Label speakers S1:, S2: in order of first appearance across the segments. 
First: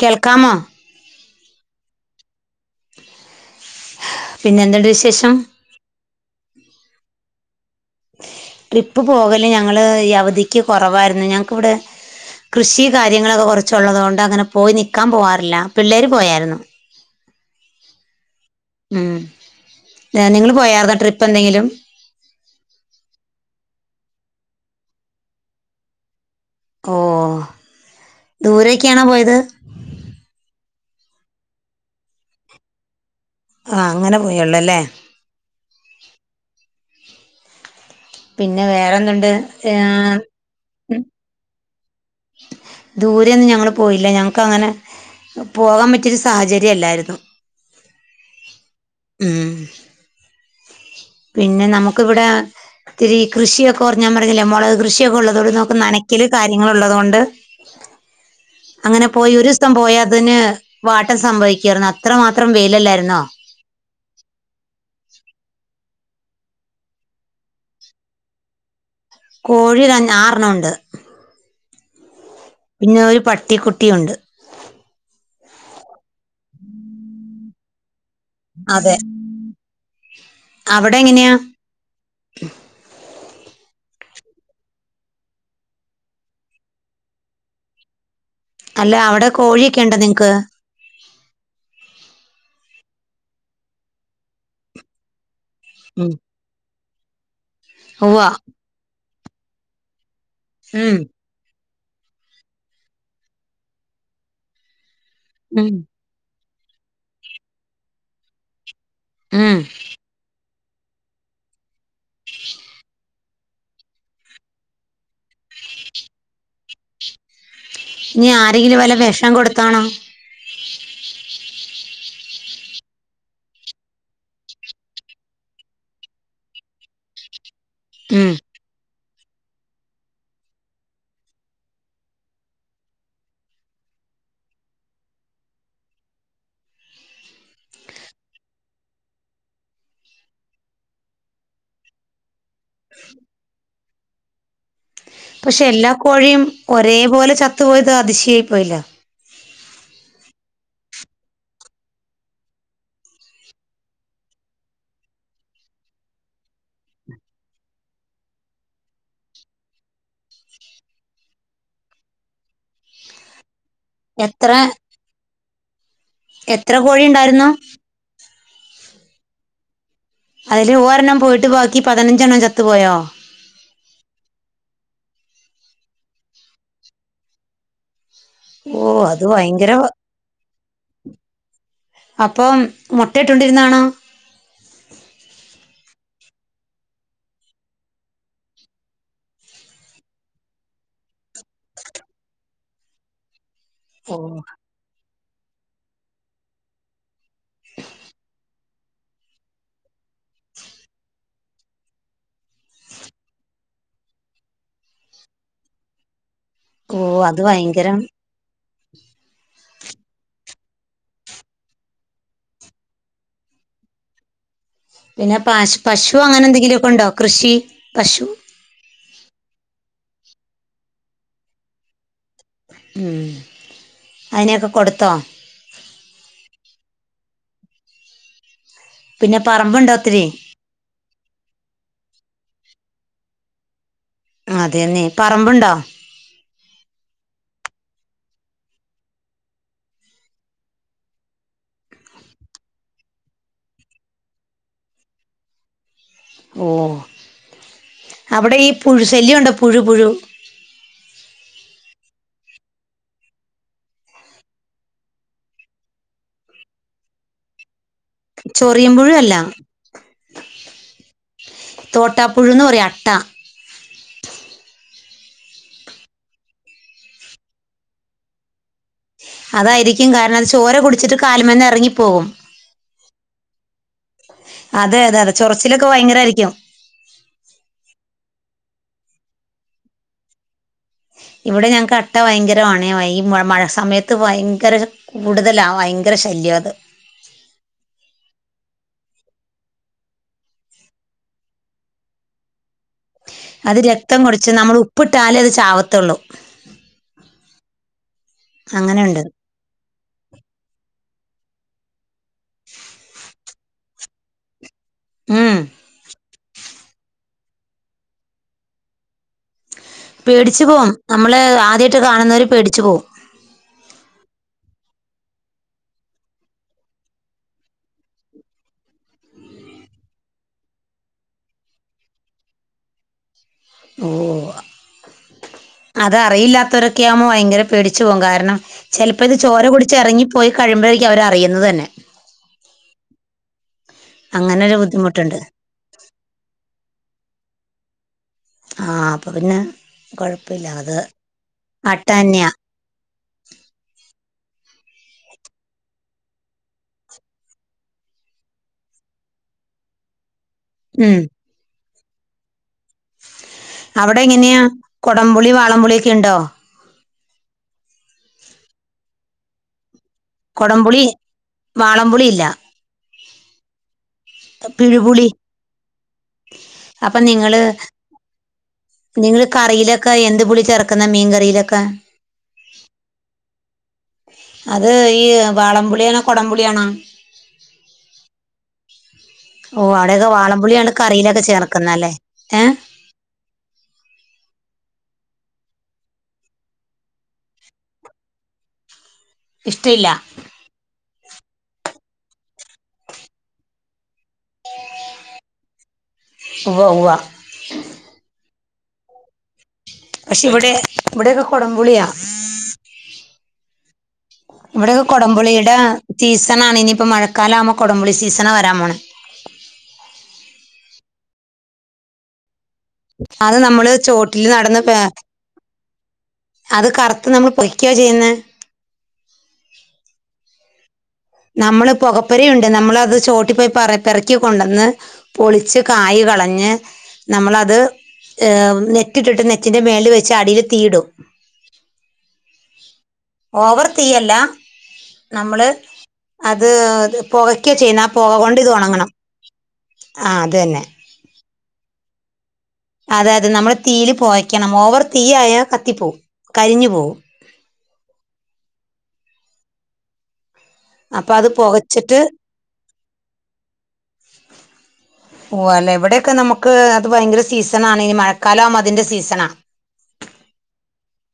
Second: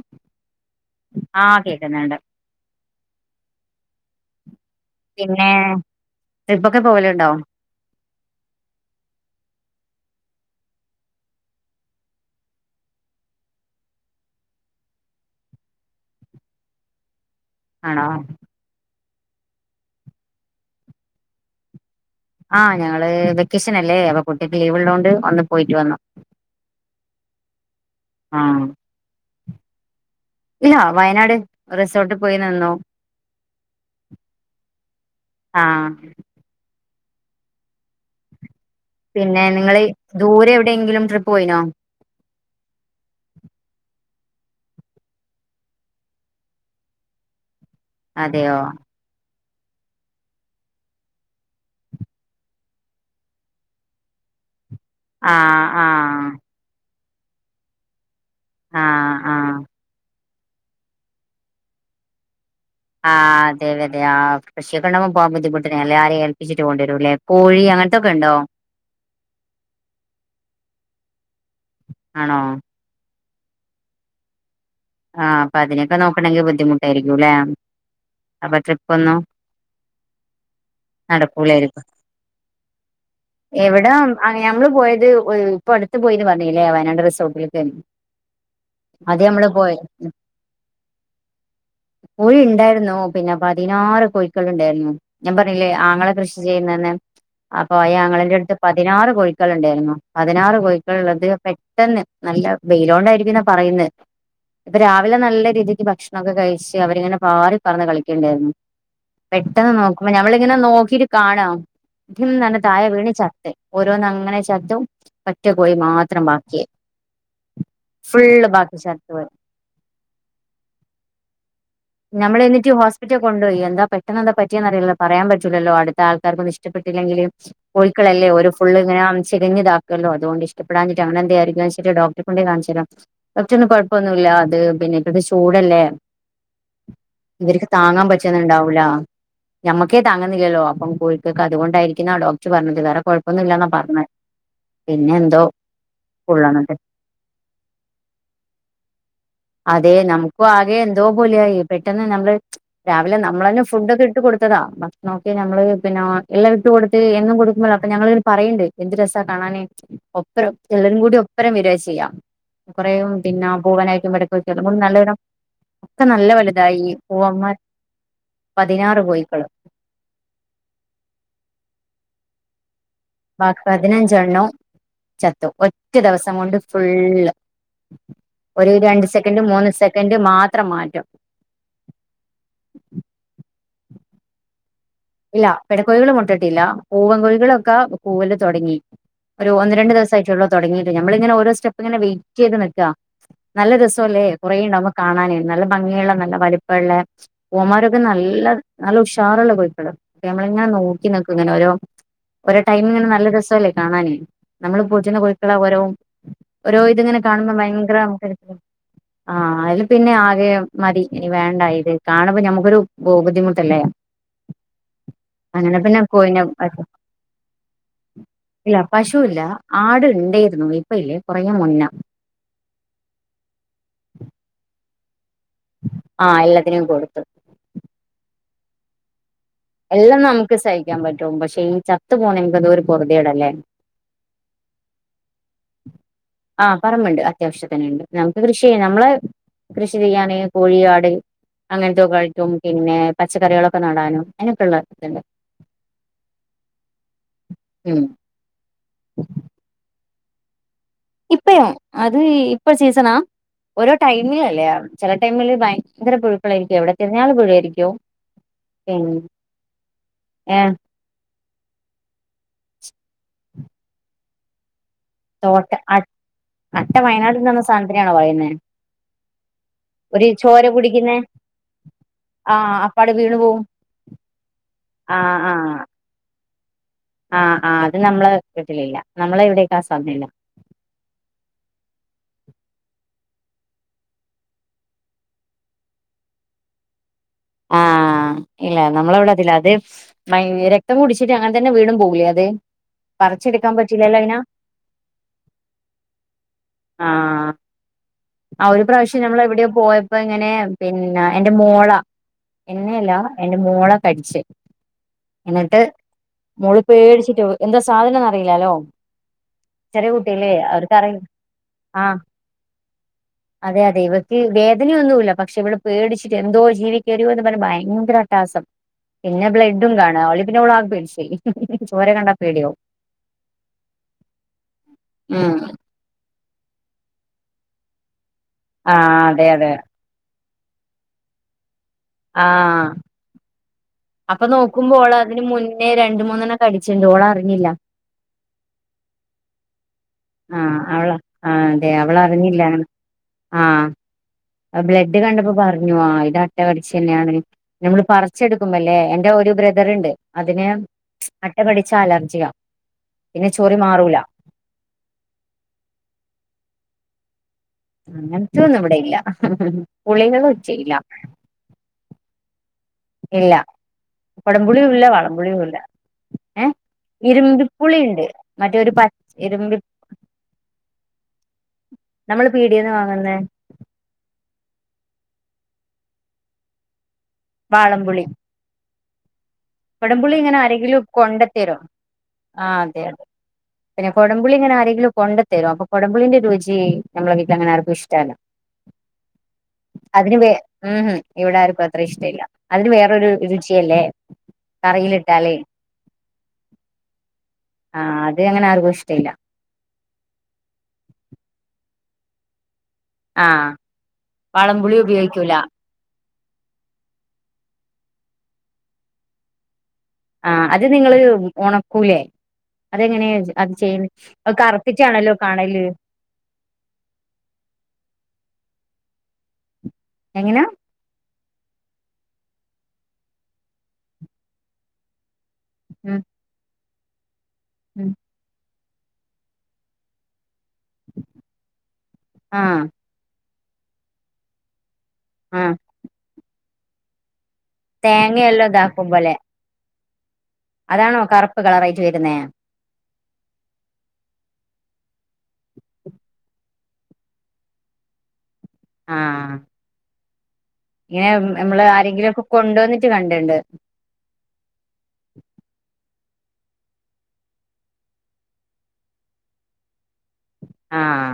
S1: കേൾക്കാമോ
S2: ആ കേക്ക്ന്ന്ണ്ട്
S1: പിന്നെ എന്തുണ്ട് വിശേഷം
S2: പിന്നെ ട്രിപ്പൊക്കെ പോവലുണ്ടോ?
S1: ട്രിപ്പ് പോകല് ഞങ്ങള് ഈ അവധിക്ക് കുറവായിരുന്നു ഞങ്ങക്കിവിടെ കൃഷി കാര്യങ്ങളൊക്കെ കുറച്ചൊള്ളത് കൊണ്ട് അങ്ങനെ പോയി നിക്കാൻ പോവാറില്ല പിള്ളേര് പോയായിരുന്നു
S2: ആണോ
S1: ഉം നിങ്ങള് പോയാരുന്നോ ട്രിപ്പ് എന്തെങ്കിലും
S2: ആ ഞങ്ങള് വെക്കേഷൻ അല്ലേ അപ്പോ കുട്ടിക്ക് ലീവ് ഉള്ളത് കൊണ്ട് ഒന്ന് പോയിറ്റ് വന്നു
S1: ഓ
S2: ആഹ്
S1: ദൂരെയൊക്കെയാണോ പോയത്
S2: ഇല്ല വയനാട് റിസോർട്ടിൽ പോയി നിന്ന്
S1: ആ അങ്ങനെ പോയെ ഉള്ളൂ ല്ലേ
S2: ആഹ്
S1: വേറെന്തുണ്ട്
S2: പിന്നെ
S1: ഏ
S2: നിങ്ങള് ദൂരെ എവിടെയെങ്കിലും ട്രിപ്പ് പോയിനോ
S1: ദൂരെയൊന്നും ഞങ്ങള് പോയില്ല ഞങ്ങ ക്കങ്ങനെ പോകാൻ പറ്റിയൊരു സാഹചര്യം അല്ലായിരുന്നു
S2: അതെയോ
S1: ഉം പിന്നെ നമ്മുക്കിവിടെ ഇത്തിരി കൃഷിയൊക്കെ ഓർ ഞാൻ പറഞ്ഞില്ലേ മുളക് കൃഷിയൊക്കെ ഉള്ളത് കൊണ്ട്
S2: ആഹ്
S1: നമ്മുക്ക് നനക്കില്
S2: ആഹ്
S1: കാര്യങ്ങൾ ഇള്ളതുകൊണ്ട് അങ്ങനെ
S2: ആഹ്
S1: പോയി ഒരു
S2: ആഹ്
S1: ദിവസം പോയാ അതിന് വാട്ടം സംഭവിക്കാർന്നു അത്രമാത് ത്രം വെയിലല്ലായിരുന്നോ
S2: ആഹ് [unintelligible] കൃഷിയൊക്കെ ഉണ്ടാവുമ്പോ പോകാൻ ബുദ്ധിമുട്ട് എല്ലാരേയും ഏൽപ്പിച്ചിട്ട് പോണ്ടിവരൂല്ലേ കോഴി അങ്ങനത്തൊക്കെ ഉണ്ടോ?
S1: കോഴി തന്നെ ആർണ്ണം ഉണ്ട്
S2: ആണോ
S1: പിന്നെ ഒരു പട്ട് ട്ടിക്കുട്ടിയുണ്ട്
S2: ആ അപ്പൊ അതിനൊക്കെ നോക്കണമെങ്കിൽ ബുദ്ധിമുട്ടായിരിക്കും അല്ലെ അപ്പൊ ട്രിപ്പ്
S1: അതെ
S2: ഒന്നും
S1: അവിടെ എങ്ങനെയാ
S2: നടക്കൂലായിരിക്കും ഇവിടാ ആ ഞമ്മള് പോയത് ഇപ്പൊ അടുത്ത് പോയിന്ന് പറഞ്ഞല്ലേ വയനാട് റിസോർട്ടിലേക്കയിരു
S1: അല്ല അവിടെ കോഴിക്കെ
S2: കോഴി ഉണ്ടായിരുന്ന ന്നു പിന്നെ പതിനാറ് കോഴിക്കള് ഉണ്ടായിരുന്നു ഞാൻ പറഞ്ഞില്ലേ ആങ്ങള
S1: ഉം.
S2: കൃഷി ചെയ്യുന്ന് അപ്പൊ
S1: ഉവ്വ
S2: ആയാങ്ങളന്റെടുത്ത് പതിനാറ് കോഴ മക്കൾ ഉണ്ടായിരുന്നോ പതിനാറ്
S1: ഉം
S2: കോയിക്കളുള്ളത് പെ ണ്ടെന്ന് ഇന്ന് നല്ല വെയിലോണ്ടായിരിക്കന്നാ പറയുന്ന ഇപ്പൊ രാവി അവ നല്ല
S1: ഉം.
S2: രീതിക്ക് ഭക്ഷണോക്കെ കഴിച്ചു പക്ഷേ അവരിങ്ങനെ പാറി പറന്ന് കളിക്കേണ്ടായിരുന്നു
S1: ഉം
S2: പെട്ടെന്ന് നോക്കുമ്പോ ഞമ്മള് എങ്ങനെ നോക്കീട്ട് കാണാം ഡിം തായെ വീണി ചത്ത ഓരോന്ന് അങ്ങനെ ചത്തും ഒറ്റ കോയി മാത്രം ബാക്കിയായി
S1: ഇനി
S2: ഫുള്ള് ബാക്കി
S1: ആരെങ്കിലും വല്ല വിഷം
S2: ചത്തു
S1: ന്നാൻ കൊടുത്താണോ
S2: നമ്മള എന്നിട്ട് ഹോസ്പിറ്റൽ കൊണ്ട്പയി എന്താ പെട്ടെന്താ പറ്റിയെന്ന അറില്ലോ പറയാൻ പറ്റില്ലല്ലോടുത്ത ആൾക്കാർക്കന്നും ഇഷ്ടപെട്ടില്ലെങ്കിലും കോഴിക്കളല്ലേ
S1: ഉം
S2: ഒരു ഫുള് ഇങ്ങനെ ചിരിഞ്ഞതാക്കുമല്ലോ അതുകൊണ്ട് ഇഷ്ടപെടാഞ്ഞിട്ട് അങ്ങാനെന്ത ആയിരിക്കും വെച്ചിട്ട് ഡോക്ടറെ കൊണ്ടേ കാണിച്ചതരാ ഡോക്ടറിന്ന് കുഴപ്പൊന്ന ഇല്ല അത് പിന്നെ ഇപ്പോഴത്തെ ചൂടല്ലേ ഇവർക്ക് താങ്ങാൻ പറ്റുന്നുണ്ടാവൂല ഞമ്മക്കേ താങ്ങുന്നില്ലല്ലോ അപ്പം കോഴിക്കൊക്ക അതുകൊണ്ടായിരിക്കുന്നാ ഡോക്ടർ പറഞ്ഞില്ല വേറെ കൊഴപ്പൊന്നും ഇല്ലന്നാ പറഞ്ഞ
S1: പക്ഷെ എല്ലാ കോഴിയും ഒരേപോലെ ചത്തു പോയത് അതിശയായി പോയില്ലേ
S2: അതെ നമക്കു ആകെ എ ന്തോ പോലെയായി പെട്ടെന്ന് നമ്മള് രാവിലെ നമ്മളന്നെ ഫുഡ ഒക്കെ ഇട്ട് കൊടുത്തതാ ഭക്ഷ നോക്കി നമ്മള് പിന്നെ എള്ള ഇട്ട് കൊടുത്ത് എന്നും കൊടുക്കുമ്പ അപ്പൊ ഞങൾ പറയണ്ട് എന്ത് രസം കാണാനൻ ഒപ്പരം എല്ലരും കൂടി ഒപ്പരം വെര ചെയ്യ കുറയും പിന്നെ പൂവനായിട്ടും പെടക്ക്
S1: എത്ര
S2: [unintelligible] നല്ലണം ഒക്കെ നല്ല
S1: എത്ര
S2: വലുതായി
S1: കോഴി ഉണ്ടായിരുന്നു
S2: പൂവന്മാർ പതിനാറ് കോഴികൾ
S1: അതില് ഒരെണ്ണം പോയിട്ട് ബാക്കി പതിനഞ്ചെണ്ണം ചത്തു പോയോ?
S2: ബാക്കി പതിനഞ്ചെണ്ണവും ചത്തു ഒറ്റ ദിവസം കൊണ്ട് ഫുൾ
S1: ഓ അത് ഭയങ്കര
S2: മാത്രം മാറ്റം
S1: അപ്പം മുട്ടയിട്ടുണ്ടിരുന്നാണോ
S2: ഇല്ല പിട കോഴികള മുട്ടിട്ടില്ല പൂവൻ കോഴികളൊക്കെ പൂവല് തുടങ്ങി ഒരു ഒന്ന് രണ്ട് ദിവസം ആയിട്ടുള്ളൂ തുടങ്ങിട്ട് ഞമ്മളിങ്ങനെ ഓരോ സ്റ്റെപ്പ് ഇങ്ങനെ വെയിറ്റ് ചെയ്ത് നിൽക്ക നല്ല
S1: ഓ
S2: രസംല്ലേ കുറയും നമക്ക് കാണാനായി നല്ല ഭംഗിയുള്ള നല്ല വലിപ്പള്ള പൂവന്മാരൊക്കെ നല്ല നല്ല ഉഷാറുള്ള കോഴക്കള്. നമ്മളിങ്ങനെ നോക്കി നിക്കും ഇങ്ങനെ ഓരോ ഓരോ ടൈമിങ്ങനെ നല്ല രസല്ലേ കാണാനേ നമ്മള് പോറ്റുന്ന കോഴികൾ ഓരോ ഓരോ
S1: ഓ
S2: ഇതിങ്ങനെ
S1: അത്
S2: കാണുമ്പോ ഭയങ്കര
S1: ഭയങ്കരം
S2: നമുക്കരു ആ അതില് പിന്നെ ആകെ മടി ഇനി വേണ്ട ഇത് കാണുമ്പ ഞമ്മുക്കൊരു ബുദ്ധിമുട്ടല്ലേ.
S1: പിന്നെ പശു
S2: അങ്ങനെ പിന്നെ
S1: പശു
S2: കോഴിനെ
S1: അങ്ങനെ എന്തെങ്കിലുമൊക്കെണ്ടോ കൃഷി പശു?
S2: ആടു ഉണ്ടായിരുന്നു ഇപ്പ ഇല്ലേ കുറെ മുന്ന.
S1: ഉം അതിനെയൊക്കെ കൊടുത്തോ?
S2: ആ എല്ലാത്തിനേം കൊടുത്തു.
S1: പിന്നെ പറമ്പുണ്ടോ
S2: എല്ലാം
S1: ഒത്തിരി
S2: നമുക്ക് സഹിക്കാൻ പറ്റും പക്ഷെ ഈ ചത്തു പോണെ തൊരു പൊറുതേടല്ലേ.
S1: അതെയെന്നെ പറമ്പുണ്ടോ?
S2: അത്യാവശ്യം തന്നെയുണ്ട് നമുക്ക് കൃഷി ചെയ്യാം നമ്മളെ കൃഷി ചെയ്യാനിൽ കോഴി, ആട് അങ്ങനത്തോക്കെ ആയിട്ടും പിന്നെ പച്ചക്കറികളൊക്കെ നടാനും, അയിനൊക്കെള്ള ഇതിണ്ട്.
S1: ഓ
S2: ഉം
S1: അവിടെ ഈ പുഴു ശല്യണ്ടോ പുഴു പുഴു?
S2: ഇപ്പയോ അത് ഇപ്പ സീസണാ ഓരോ ടൈമിലല്ലേ ചില ടൈമില് ഭയങ്കര പുഴുക്കളായിരിക്കും എവിടെ തിരഞ്ഞാല് പുഴു ആയിരിക്കും.
S1: ചൊറിയൻപുഴു അല്ല
S2: ഏ
S1: തോട്ടാപ്പുഴൂന്ന് പറയും. അട്ട
S2: തോട്ട അ അട്ട വയനാട്ടിൽ വന്ന സാനത്തിനെയാണോ പറയുന്നേ
S1: അതായിരിക്കും.
S2: ഒരു
S1: കാരണം അത് ചോര
S2: കുടിക്കുന്നെ
S1: കുടിച്ചിട്ട് കാലുമെന്ന് എറങ്ങിപ്പോകും
S2: അപ്പാടെ വീണു പോവും
S1: അതെ അതെ
S2: ആ
S1: അതെ
S2: ആ
S1: ചൊറച്ചിലൊക്കെ ഭയങ്കരായിരിക്കും
S2: ആ ആ അത് നമ്മള് വീട്ടിലില്ല നമ്മള ചവിടേക്ക ആസാധനില്ല
S1: ഇവിടെ ഞങ്ങക്ക് അട്ട ഭയങ്കരമാണേ. ഈ മഴ സമയത്ത് ഭയങ്കര കൂടുതലാ. ഭയങ്കര ശല്ല്യാത്.
S2: ആഹ് ഇല്ല നമ്മളെവിടെ അതില്ല. അത് മയ് രക്തം കുടിച്ചിട്ട് അങ്ങനെ തന്നെ വീണും പോവൂലേ അത് പറച്ചെടുക്കാൻ
S1: അത്
S2: പറ്റില്ലല്ലോ
S1: രക്തം
S2: അയ്നാ.
S1: കുടിച്ച് നമ്മൾ ഉപ്പിട്ടാലേ അത് ചാവത്തുള്ളൂ
S2: ആ ആ ഒരു
S1: അങ്ങനെയുണ്ട്
S2: പ്രാവശ്യം നമ്മൾ എവിടെയോ പോയപ്പ ഇങ്ങനെ പി ന്ന എന്റെ മോളാ എന്നെയല്ലാ എന്റെ മോളെ കടിച്ച്
S1: ഉം
S2: എന്നിട്ട് മോള് പേടിച്ചിട്ട് എന്താ സാധനംന്ന് അറിയില്ലാലോ ചെറിയ കുട്ടിയല്ലേ
S1: പേടിച്ചു പോവും
S2: അവർക്കറിയി
S1: നമ്മള് ആദ്യട്ട്
S2: ആഹ്
S1: കാണുന്നര് പേടിച്ചു പോവും
S2: അതിനൊന്നുല്ല പക്ഷെ ഇവിടെ പേടിച്ചിട്ട് എന്തോ ജീവി [unintelligible] പറഞ്ഞ ഭയങ്കര അട്ടാസം പിന്നെ ബ്ലഡും കാണ അവളി പിന്നെ ആകെ പേടിചോയി ചോര കണ്ടാ പേടിയവും
S1: ഓ
S2: ഉം
S1: അതറിയില്ല [unintelligible] ആവുമ്പോ ഭയങ്കര പേടിച്ച് പോവും കാരണ [unintelligible]
S2: ആഹ്
S1: ചെലപ്പോ ഇത്
S2: അതെ
S1: ചോര
S2: അതെ
S1: കുടിച്ചെറങ്ങി പോയി കഴുമ്പോഴേക്കും അവർ അറിയുന്നത് തന്നെ.
S2: ആഹ് അപ്പൊ
S1: അങ്ങനെ ഒരു
S2: നോക്കുമ്പോൾ ഓൾ
S1: ബുദ്ധിമുട്ടുണ്ട്
S2: അതിന് മുന്നേ രണ്ട മൂന്നെണ്ണം കടിച്ചിണ്ട് ഓള് അറിഞ്ഞില്ല.
S1: ആഹ് അപ്പൊ പിന്നെ കുഴപ്പമില്ല
S2: ആഹ്
S1: അത്
S2: അവളാ ആ അതെ
S1: അട്ട
S2: അവള്
S1: തന്നെയാ
S2: അറിഞ്ഞില്ലാ ആഹ് ബ്ലഡ് കണ്ടപ്പോ പറഞ്ഞു ആ ഇത് അട്ടകടിച്ചന്നെയാണ് നമ്മള് പറച്ചെടുക്കുമ്പല്ലേ എന്റെ ഒരു ബ്രദറ്ണ്ട് അതിനെ
S1: ഉം
S2: അട്ടകടി അലർജിയാ പിന്നെ ചൊറി മാറൂല
S1: അവിടെ എങ്ങനെയാ കൊടംപുളി വാളംപുളിയൊക്കെ ഇണ്ടോ?
S2: അങ്ങനത്തൊന്നും ഇവിടെയില്ല.
S1: കൊടംപുളി, വാളംപുളി ഇല്ല.
S2: ഇല്ല കുടംപുളിയും ഇല്ല
S1: പിഴുപുളി
S2: വളംപുളിയും ഇല്ല ഏ
S1: അപ്പൊ നിങ്ങള്
S2: ഇരുമ്പിപ്പുളിയുണ്ട് മറ്റെ ഒരു പച്ച്
S1: നിങ്ങള്
S2: ഇരുമ്പി
S1: കറിയിലൊക്കെ എന്ത് പുളി ചേർക്കുന്ന മീൻ കറിയിലൊക്കെ
S2: നമ്മൾ പീടിയേന്ന് വാങ്ങുന്നേ
S1: അത് ഈ വാളംപുളിയാണോ കൊടംപുളിയാണോ?
S2: വാളമ്പുളി.
S1: ഓ അവിടെയൊക്കെ
S2: കൊടംപുളി ഇങ്ങനെ
S1: വാളംപുളിയാണ്
S2: ആരെങ്കിലും
S1: കറിയിലൊക്കെ
S2: കൊണ്ടെത്തരും
S1: ചേർക്കുന്ന അല്ലേ ഏ
S2: ആഹ് അതെ അതെ പിന്നെ കൊടംപുളി ഇങ്ങനെ ആരെ ലും കൊണ്ട തരും അപ്പൊ കൊടമ്പുളീന്റെ രുചി നമ്മളെ വീട്ടിൽ അങ്ങനെ ആർക്കും ഇഷ്ട്ടല്ല
S1: ഇഷ്ടമില്ല
S2: അതിന് വെ ഹ് ഹും ഇവിടാർക്കും അത്ര- അത്ര ഇഷ്ടയില്ല അതിന് വേറൊരു രുചിയല്ലേ കറിയിലിട്ടാലേ
S1: ഉവ്വ ഉവ്വ
S2: ആഹ് അത് അങ്ങനെ ആർക്കും ഇഷ്- ഇഷ്ടയില്ല
S1: പക്ഷെ ഇവിടെ ഇവിടെയൊക്കെ കൊടംപുളിയാ
S2: ആഹ് വളംപുളി
S1: ഇവിടൊക്കെ
S2: ഉപയോഗിക്കൂല
S1: കൊടംപുളിടെ- സീസണാണ് ഇനിയിപ്പോ മഴക്കാലം ആവുമ്പോ കൊടംപുളി സീസണാ വരാൻ പോണെ
S2: ആഹ് അത് നിങ്ങള് ഒണക്കൂലെ അതെങ്ങനെയാ അത്
S1: നമ്മള്
S2: ചെയ്യല്
S1: ചോട്ടിൽ
S2: അത്
S1: നടന്ന് പേ-
S2: കറപ്പിച്ചാണല്ലോ കാണല്
S1: അത് കറുത്ത് നമ്മൾ പൊരിയ്ക്കോ ചെയ്യുന്നേ [unintelligible]
S2: എങ്ങനാ
S1: നമ്മള് പുകപ്പരുണ്ട് നമ്മളത് ചോട്ടി പോയി പറ പെറക്കിക്കൊണ്ടന്ന് പൊളിച്ച്
S2: ഉം
S1: കായ് കളഞ്ഞ് നമ്മളത്
S2: ഉം
S1: ഹേ നെ റ്റിട്ട്ട്ട് നെറ്റിന്റെ മേളിൽ വെച്ച് അടീല് തീയ്യ്ടും
S2: ആഹ്
S1: ഓവർ തീയല്ല നമ്മള്
S2: ആഹ്
S1: അത് അത് ത്പ് പുകയ്ക്കോ ചെയ്യുന്നേ പുക കൊണ്ട്
S2: തേങ്ങയെല്ലാം
S1: ഇത്
S2: ഇതാക്കും
S1: ഒണങ്ങണം
S2: പോലെ അതാണോ കറുപ്പ് കളറായി വരുന്നേ?
S1: അതെ അതെ നമ്മള് തീയില് പൊകക്കണം ഓവർ തീ ആയാാൽ കത്തി പോവും കരിഞ്ഞു പോവും
S2: ആഹ ഇങ്ങനെ
S1: അപ്പം അത്
S2: നമ്മള്
S1: പുകച്ചിട്ട്
S2: ആരെങ്കിലും ഒക്കെ കൊണ്ടുവന്നി കണ്ടിണ്ട്
S1: ഓ അല്ല ഇവിടെയൊക്കെ നമുക്ക് അത് ഭയങ്കര സീസൺ ആണ് നി മഴക്കാലാവുമ്പോ അതിന്റെ സീസണാ
S2: ആഹ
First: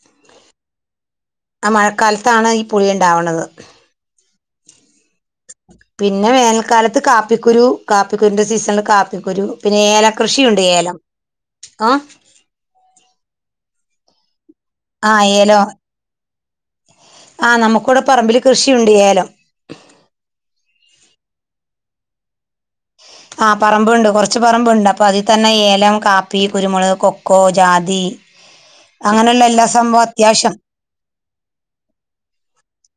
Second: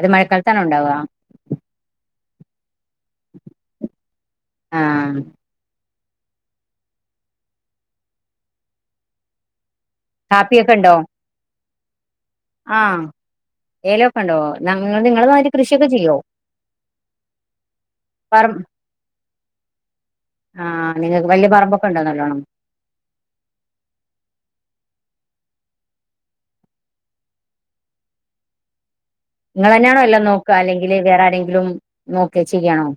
S2: അത് മഴക്കാലത്താണോ ഉണ്ടാവുക?
S1: ആ മഴക്കാലത്താണ് ഈ പുളിയുണ്ടാവണത്
S2: ആഹ
S1: പിന്നെ വേനൽക്കാലത്ത് കാപ്പിക്കുരു കാപ്പിക്കുരുന്റെ സീസണില് കാപ്പിക്കുരു പിന്നെ ഏല കൃഷിയുണ്ട്
S2: കാപ്പിയൊക്കെ ഉണ്ടോ
S1: ഏലം ആ
S2: ഏലോക്കെ ഉണ്ടോ നമ്മൾ
S1: ആ
S2: നിങ്ങളെ മാതിരി
S1: ഏലം
S2: കൃഷിയൊക്കെ ചെയ്യോ?
S1: ആ നമുക്കിവിടെ പറമ്പില്
S2: പറ
S1: കൃഷി ഉണ്ട് ഏലം
S2: വല്യ പറമ്പൊക്കെ ഉണ്ടോ നല്ലോണം?
S1: ആഹ പറമ്പുണ്ട് കുറച്ചു പറമ്പുണ്ട് അപ്പൊ അതിൽ തന്നെ ഏലം കാപ്പി കുരുമുള്ക് കൊക്കോ ജാതി അങ്ങനെയുള്ള എല്ലാ
S2: നിങ്ങൾ തന്നെയാണോ
S1: സംഭവം
S2: എല്ലാം നോക്ക
S1: അത്യാവശ്യം
S2: അല്ലെങ്കില് വേറെ ആരെെങ്കിലും നോക്കേ ചെയ്യണോ?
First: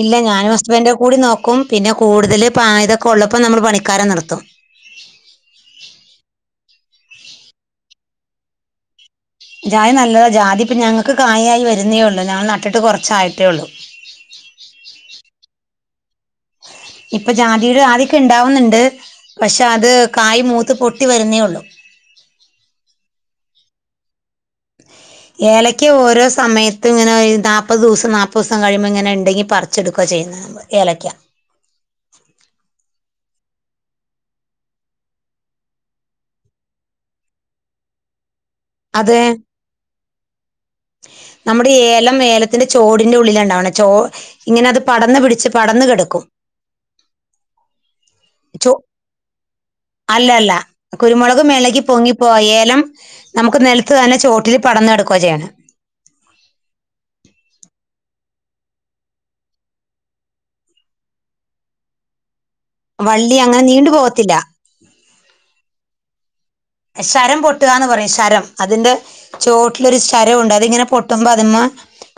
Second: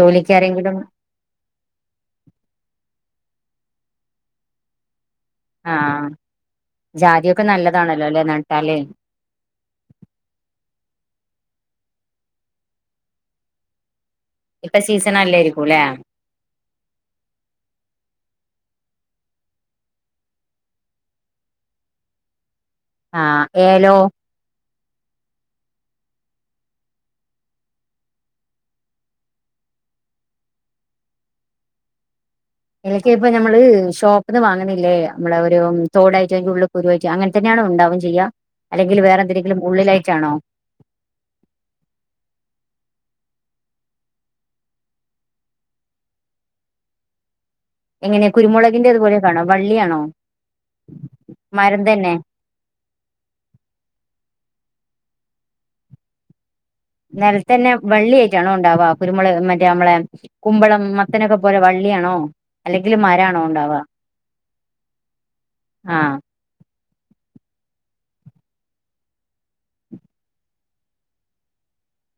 S1: ഇല്ല ഞാനും ഹസ്ബൻഡും കൂടി നോക്കും പിന്നെ കൂടുതൽ പായതൊക്കെ ഉള്ള അപ്പം നമ്മള് പണിക്കാരെ നിർത്തും
S2: ആഹ് ജാതിയൊക്കെ നല്ലതാ നട്ടാല്
S1: ജായ നല്ലതാ ജാതി ഇപ്പം ഞങ്ങൾക്ക് കായായി വരുന്നേയുള്ളു ഞങ്ങൾ നട്ടിട്ട് കുറച്ചായിട്ടേ ഉള്ളു
S2: ഇപ്പൊ സീസൺ അല്ലായിരിക്കുംല്ലേ
S1: ഇപ്പൊ ജാതിയുടെ ആദ്യൊക്കെ ഉണ്ടാവുന്നുണ്ട് പക്ഷെ അത് കായ് മൂത്ത് പൊട്ടി വരുന്നേ ഒള്ളു
S2: ആ ഏലോ?
S1: ഏലയ്ക്ക ഓരോ സമയത്തും ഇങ്ങനെ നാപ്പത് ദിവസം നാപ്പത് ദിവസം കഴിയുമ്പോൾ ഇങ്ങനെ ണ്ടെങ്കി പറിച്ചെടുക്ക ചെയ്യുന്നത് ഏലക്ക
S2: ഏലക്ക ഇപ്പൊ നമ്മള് ഷോപ്പിന്ന് വാങ്ങുന്നില്ലേ നമ്മളെ ഒരു തോടായിട്ട് അതിന്റെ ഉള്ള് കുരുവായിറ്റ് അങ്ങനെ തന്നെയാണോ ഉണ്ടാവും ചെയ്യാ? അല്ലെങ്കിൽ
S1: അതെ
S2: വേറെ എന്തെങ്കിലും ഉള്ളിലായിട്ടാണോ
S1: നമ്മുടെ ഏലം ഏലത്തിന്റെ ചോടിന്റെ ഉള്ളില ഉണ്ടാവണെ ചോ ഇങ്ങനെ അത് പടർന്ന് പിടിച്ച് പടന്ന് കേടക്കും
S2: എങ്ങനെ
S1: ചൊ
S2: കുരുമുളകിന്റെ അതുപോലെ കാണോ വള്ളിയാണോ
S1: അല്ല അല്ല കുരുമുളക് മേളേക്ക്
S2: മരം തന്നെ
S1: പൊങ്ങിപ്പോവാ ഏലം നമുക്ക് നിലത്ത് തന്നെ ചോട്ടിൽ പടന്ന് കേടക്കുവാ ചെയ്യാനത്
S2: നിലത്തെന്നെ വള്ളിയായിട്ടാണോ ഉണ്ടാവാ കുരുമുളക് മറ്റേ നമ്മളെ കുമ്പളം മത്തനൊക്കെ പോലെ വള്ളിയാണോ? അല്ലെങ്കിൽ
S1: വള്ളി
S2: മരാണോ
S1: അങ്ങനെ
S2: ഉണ്ടാവാ
S1: നീണ്ടു പോവത്തില്ല
S2: ആഹ്
S1: ശരം പൊട്ടുകന്ന് പറയും ശരം അതിന്റെ ചുവട്ടിലൊരു ശരമുണ്ട് അതിങ്ങനെ പൊട്ടുമ്പോ അതിമേ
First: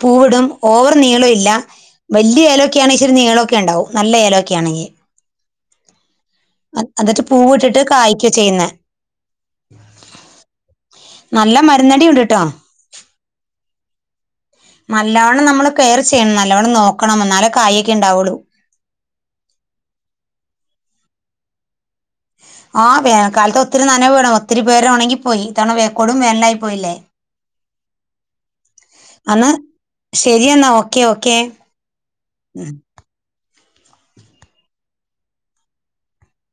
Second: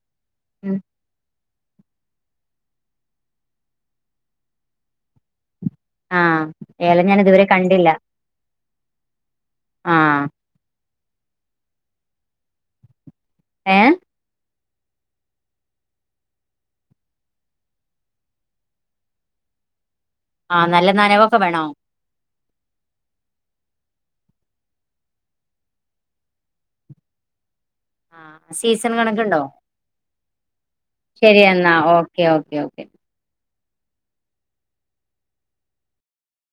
S1: പൂവിടും ഓവർ നീളം ഇല്ല വല്യ ഏലൊക്കെ ആണെങ്കിൽ ഇച്ചരി നീളമൊക്കെ ഉണ്ടാവും നല്ല ഏലൊക്കെ ആണെങ്കി
S2: ആഹ് ഏലം ഞാൻ
S1: അന്നിട്ട്
S2: ഇതുവരെ
S1: പൂവിട്ട്ട് കായ്ക്ക ചെയ്യുന്നേ
S2: ആ
S1: നല്ല മരുന്നടിണ്ട്ട്ടോ
S2: ഏ
S1: നല്ലവണ്ണം നമ്മള് കെയർ ചെയ്യണം നല്ലോണ്ണം നോക്കണം എന്നാലേ കായൊക്കെ ണ്ടാവുള്ളൂ
S2: ആ നല്ല നനവൊക്കെ വേണോ
S1: ആ വേനൽ കാലത്ത് ഒത്തിരി നനവ് വേണം ഒത്തിരി പേര്ടെ ഒണങ്ങി പോയി ഇത്തവണ കൊടും വേനലായി പോയില്ലേ
S2: ആ സീസൺ കണക്ക്‌ണ്ടോ
S1: ശരി എന്നാ ഓ
S2: ശരിയെന്നാ ഓക്കെ ഓക്കെ ഓക്കെ